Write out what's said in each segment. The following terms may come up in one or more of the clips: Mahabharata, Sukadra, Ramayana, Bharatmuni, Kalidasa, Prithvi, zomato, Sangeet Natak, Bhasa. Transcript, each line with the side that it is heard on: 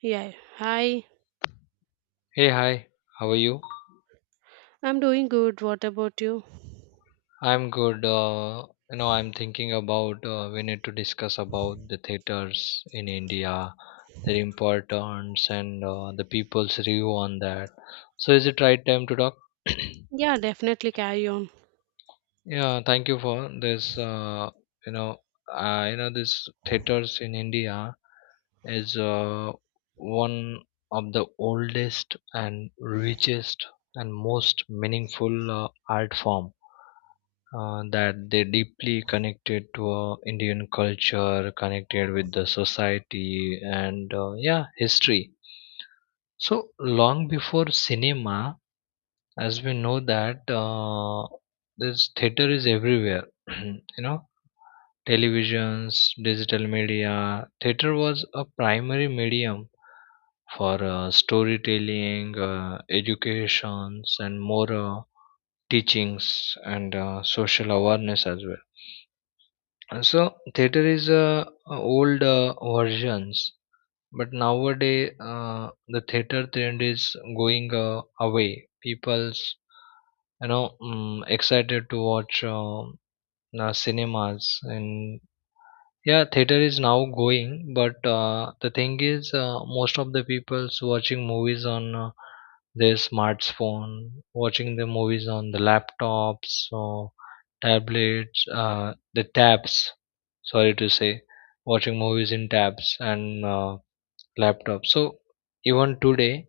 right: Yeah, hi.
left: Hey, hi, how are you?
right: I'm doing good. What about you?
left: I'm good. I'm thinking about we need to discuss about the theaters in India, their importance, and the people's review on that. So, is it right time to talk?
right: Yeah, definitely carry on.
left: Yeah, thank you for this. You know, this theaters in India is one of the oldest and richest and most meaningful art form that they deeply connected to Indian culture, connected with the society and yeah, history. So long before cinema, as we know that this theater is everywhere, you know, televisions, digital media. Theater was a primary medium for storytelling, educations, and more teachings and social awareness as well. So theater is old versions, but nowadays the theater trend is going away. People's excited to watch cinemas and yeah, theater is now going, but the thing is, most of the people's watching movies on their smartphone, watching the movies on the laptops or tablets, the tabs. Sorry to say, watching movies in tabs and laptops. So even today,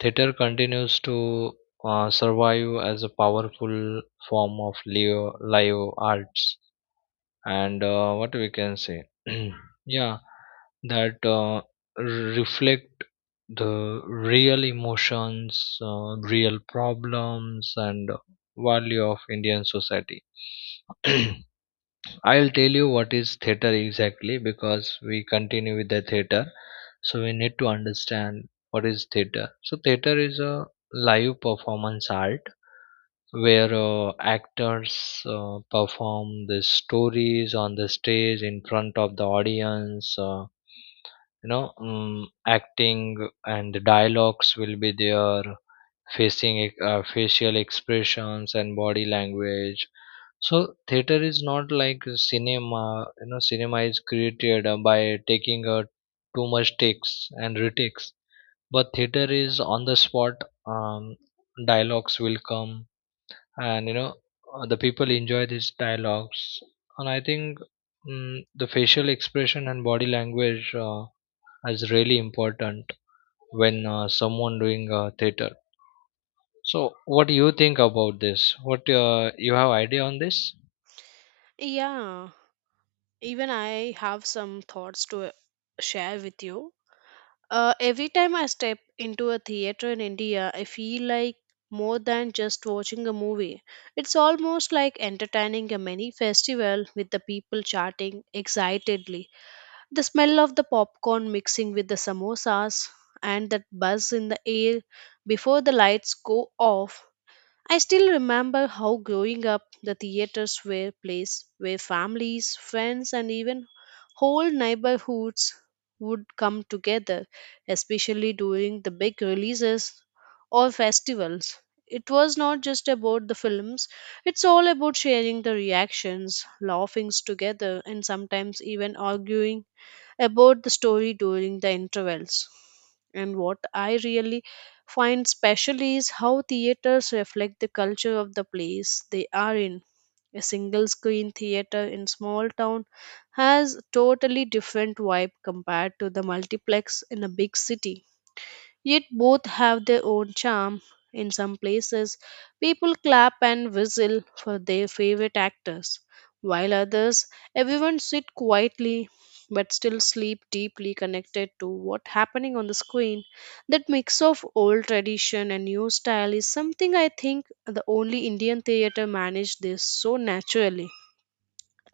left: theater continues to survive as a powerful form of live arts and what we can say, yeah, that reflect the real emotions, real problems and value of indian society. I'll tell you what is theater exactly, because we continue with the theater, so we need to understand what is theater. So theater is a live performance art where actors perform the stories on the stage in front of the audience, acting and the dialogues will be there, facial expressions and body language. So theater is not like cinema. You know, cinema is created by taking too much takes and retakes, but theater is on the spot. um, Dialogues will come, and you know, the people enjoy these dialogues. And I think, mm the facial expression and body language is really important when someone doing theater. So what do you think about this? What you have idea on this?
right: Yeah, even I have some thoughts to share with you. Every time I step into a theater in India, I feel like more than just watching a movie. It's almost like entertaining a mini festival with the people chatting excitedly. The smell of the popcorn mixing with the samosas and that buzz in the air before the lights go off. I still remember how growing up the theaters were place where families, friends and even whole neighborhoods would come together, especially during the big releases or festivals. It was not just about the films, it's all about sharing the reactions, laughing together and sometimes even arguing about the story during the intervals. And what I really find special is how theaters reflect the culture of the place they are in. A single screen theater in small town has totally different vibe compared to the multiplex in a big city. Yet both have their own charm. In some places, people clap and whistle for their favorite actors, while others, everyone sit quietly but still sleep deeply connected to what's happening on the screen. That mix of old tradition and new style is something I think the only Indian theater managed this so naturally,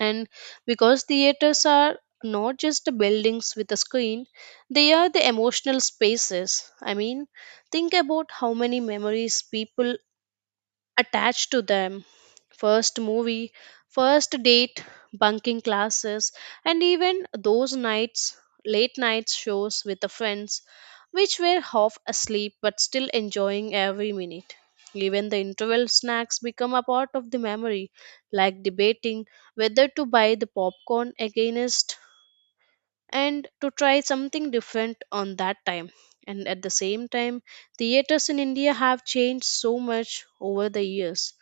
right: and because theaters are not just the buildings with a screen, they are the emotional spaces. I mean, think about how many memories people attached to them. First movie, first date, bunking classes, and even those nights, late night shows with the friends, which were half asleep but still enjoying every minute. Even the interval snacks become a part of the memory, like debating whether to buy the popcorn against and to try something different on that time. And at the same time, theaters in India have changed so much over the years.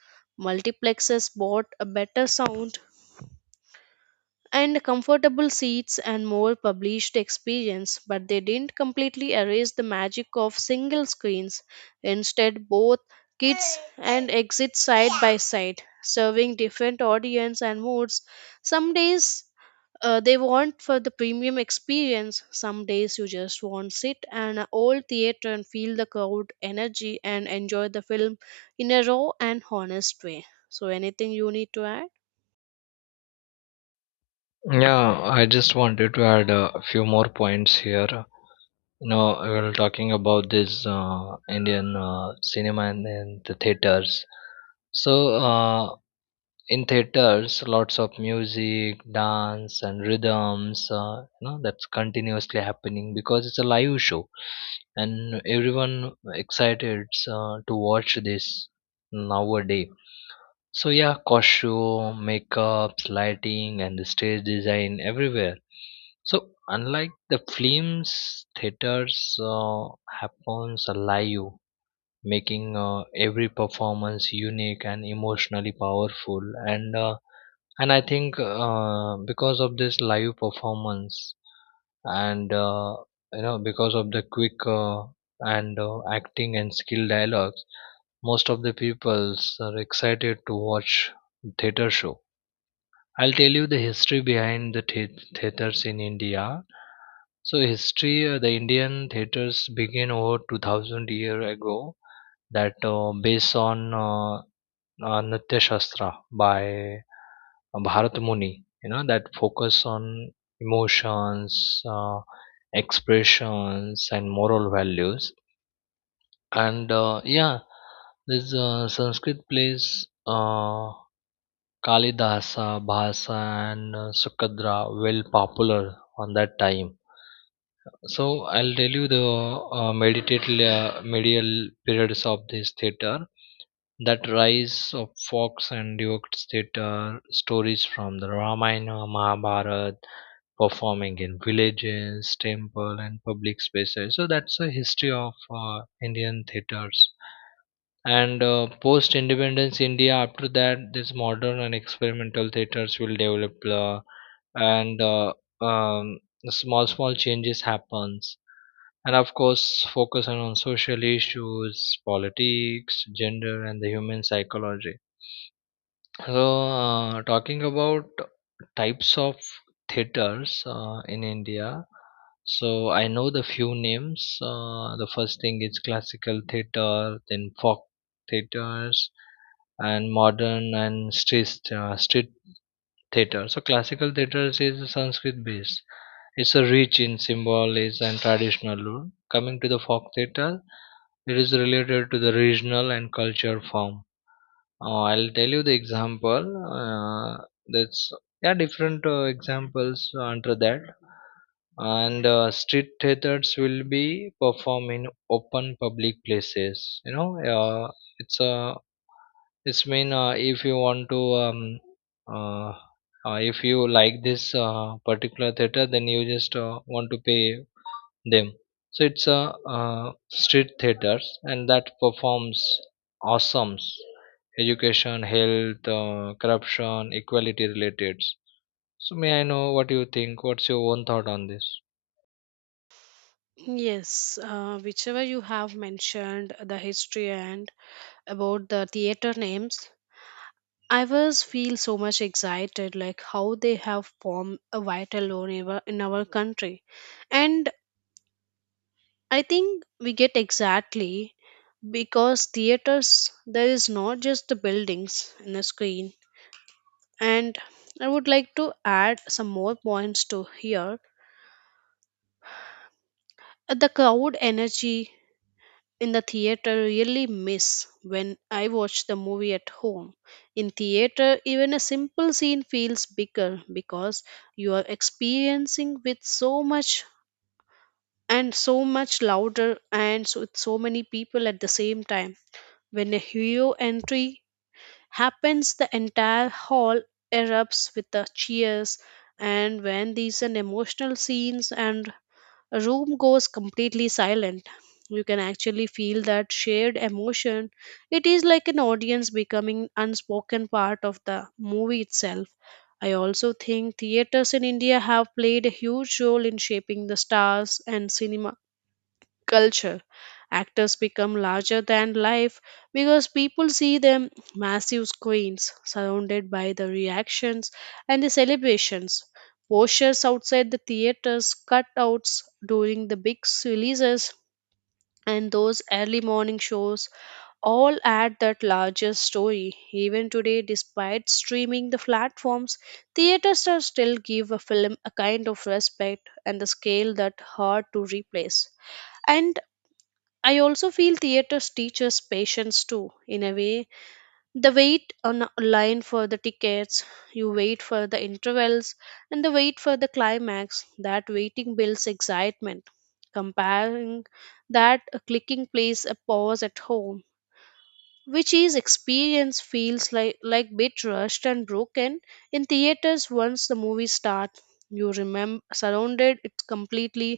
right: Multiplexes bought a better sound and comfortable seats and more published experience, but they didn't completely erase the magic of single screens. Instead, both kids and exit side by side serving different audience and moods. Some days they want for the premium experience. Some days you just want sit in an old theater and feel the crowd energy and enjoy the film in a raw and honest way. So anything you need to add?
left: Yeah, I just wanted to add a few more points here. You know, we're talking about this indian cinema and the theaters. So uh, in theaters lots of music, dance and rhythms, you know, that's continuously happening because it's a live show, and everyone excited to watch this nowadays. So yeah, costume, makeups, lighting and the stage design everywhere. So unlike the films, theaters happens live, making every performance unique and emotionally powerful. And uh, and I think because of this live performance and you know, because of the quick and acting and skill dialogues, most of the peoples are excited to watch theater show. I'll tell you the history behind the theaters in india. So history, the indian theaters began over 2000 year ago, that based on uh, natya shastra by Bharatmuni, you know, that focus on emotions, expressions, and moral values. And yeah, this Sanskrit plays, Kalidasa, Bhasa, and Sukadra well popular on that time. So I'll tell you the meditative medial periods of this theater. That rise of fox and Duke's theater, stories from the Ramayana, Mahabharata, performing in villages, temple, and public spaces. So that's the history of Indian theaters. And post independence India, after that, these modern and experimental theaters will develop, and um, small changes happens. And of course, focusing on social issues, politics, gender, and the human psychology. So, talking about types of theaters in India, so I know the few names. The first thing is classical theater, then folk theaters, and modern and street theater. So, classical theaters is Sanskrit based. It's a rich in symbolism and traditional lore. Coming to the folk theater, it is related to the regional and culture form. I'll tell you the example. Uh, that's yeah, different examples under that, and street theaters will be performed in open public places. You know, uh, it's a it's mean if you want to uh, if you like this particular theater, then you just want to pay them. So it's a street theaters, and that performs awesomes education, health, corruption, equality related. So may I know what you think? What's your own thought on this?
right: Yes, whichever you have mentioned the history and about the theater names, I was feel so much excited like how they have formed a vital role in our country, and I think we get exactly because theaters there is not just the buildings and the screen, and I would like to add some more points to here. The crowd energy in the theater really miss when I watch the movie at home. In theater even a simple scene feels bigger because you are experiencing with so much and so much louder and so, with so many people at the same time. When a hero entry happens the entire hall erupts with the cheers, and when these an emotional scenes and a room goes completely silent, you can actually feel that shared emotion. It is like an audience becoming unspoken part of the movie itself. I also think theaters in India have played a huge role in shaping the stars and cinema culture. Actors become larger than life because people see them massive screens surrounded by the reactions and the celebrations. Posters outside the theaters, cutouts during the big releases, and those early morning shows all add that larger story. Even today, despite streaming the platforms, theaters are still give a film a kind of respect and the scale that hard to replace. And I also feel theaters teaches patience too, in a way. The wait on a line for the tickets, you wait for the intervals, and the wait for the climax. That waiting builds excitement. Comparing that, a clicking plays a pause at home which is experience feels like bit rushed and broken. In theaters once the movie start you remember surrounded it completely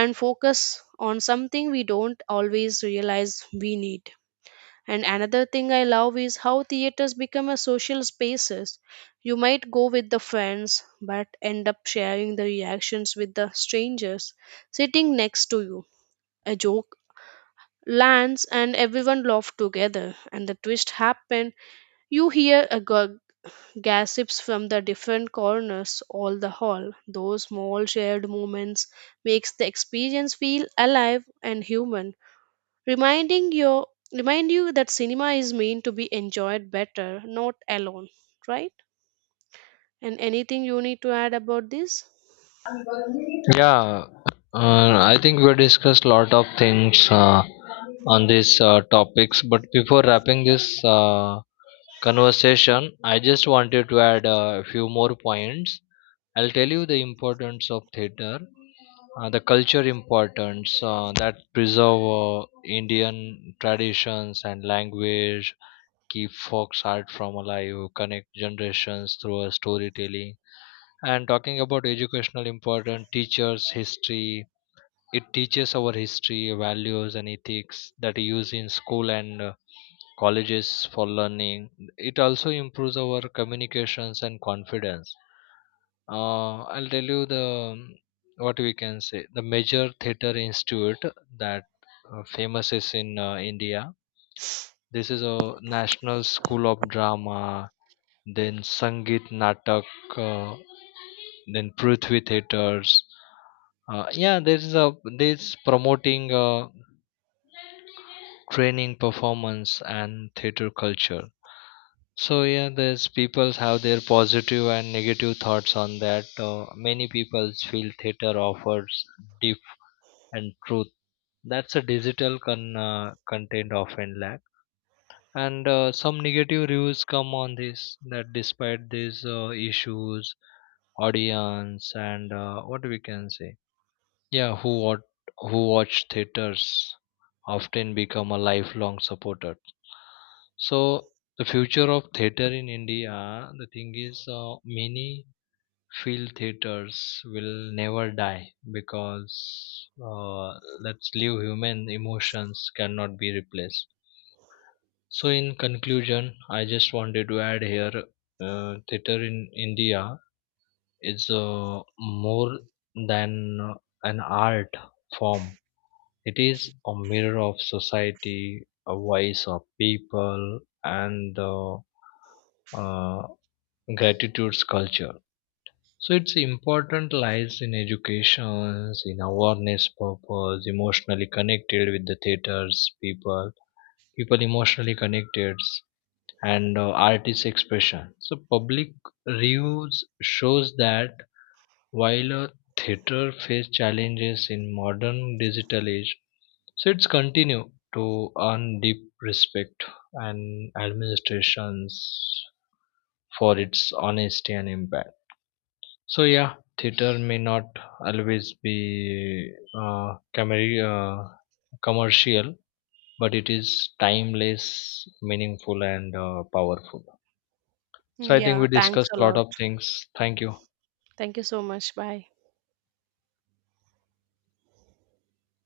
right: and focus on something we don't always realize we need. And another thing I love is how theaters become a social spaces. You might go with the friends but end up sharing the reactions with the strangers sitting next to you. A joke lands and everyone laughed together and the twist happened, you hear a gossips from the different corners all the hall. Those small shared moments makes the experience feel alive and human, reminding your remind you that cinema is meant to be enjoyed better, not alone, right? And anything you need to add about this?
left: Yeah, I think we discussed a lot of things on these topics. But before wrapping this conversation, I just wanted to add a few more points. I'll tell you the importance of theater, the culture importance that preserve Indian traditions and language, keep folk art from alive, connect generations through a storytelling. And talking about educational importance, teachers history. It teaches our history, values, and ethics that we use in school and colleges for learning. It also improves our communications and confidence. I'll tell you the what we can say the major theater institute that famous is in India. This is a national school of drama, then Sangeet Natak, uh, then Prithvi theaters. Yeah, there is a this promoting training performance and theater culture. So yeah, there's people have their positive and negative thoughts on that. Many people feel theater offers and truth. That's a content often lack. And some negative reviews come on this, that despite these issues, audience and what we can say, yeah, who watch theaters often become a lifelong supporter. So the future of theater in India, the thing is, many field theaters will never die, because uh, let's leave human emotions cannot be replaced. So in conclusion, I just wanted to add here, theater in india is more than an art form. It is a mirror of society, a voice of people, and uh, gratitude's culture. So its importance lies in education, in awareness purpose, emotionally connected with the theaters people, people emotionally connected, and artist expression. So public reviews shows that while a theater face challenges in modern digital age, so it's continue to earn deep respect and administrations for its honesty and impact. So yeah, theater may not always be camera commercial, but it is timeless, meaningful, and powerful. So I think
right: Yeah,
left: we
right: thanks
left: discussed
right: a
left: a lot
right: lot.
left: of things. Thank you.
right: Thank you so much. Bye.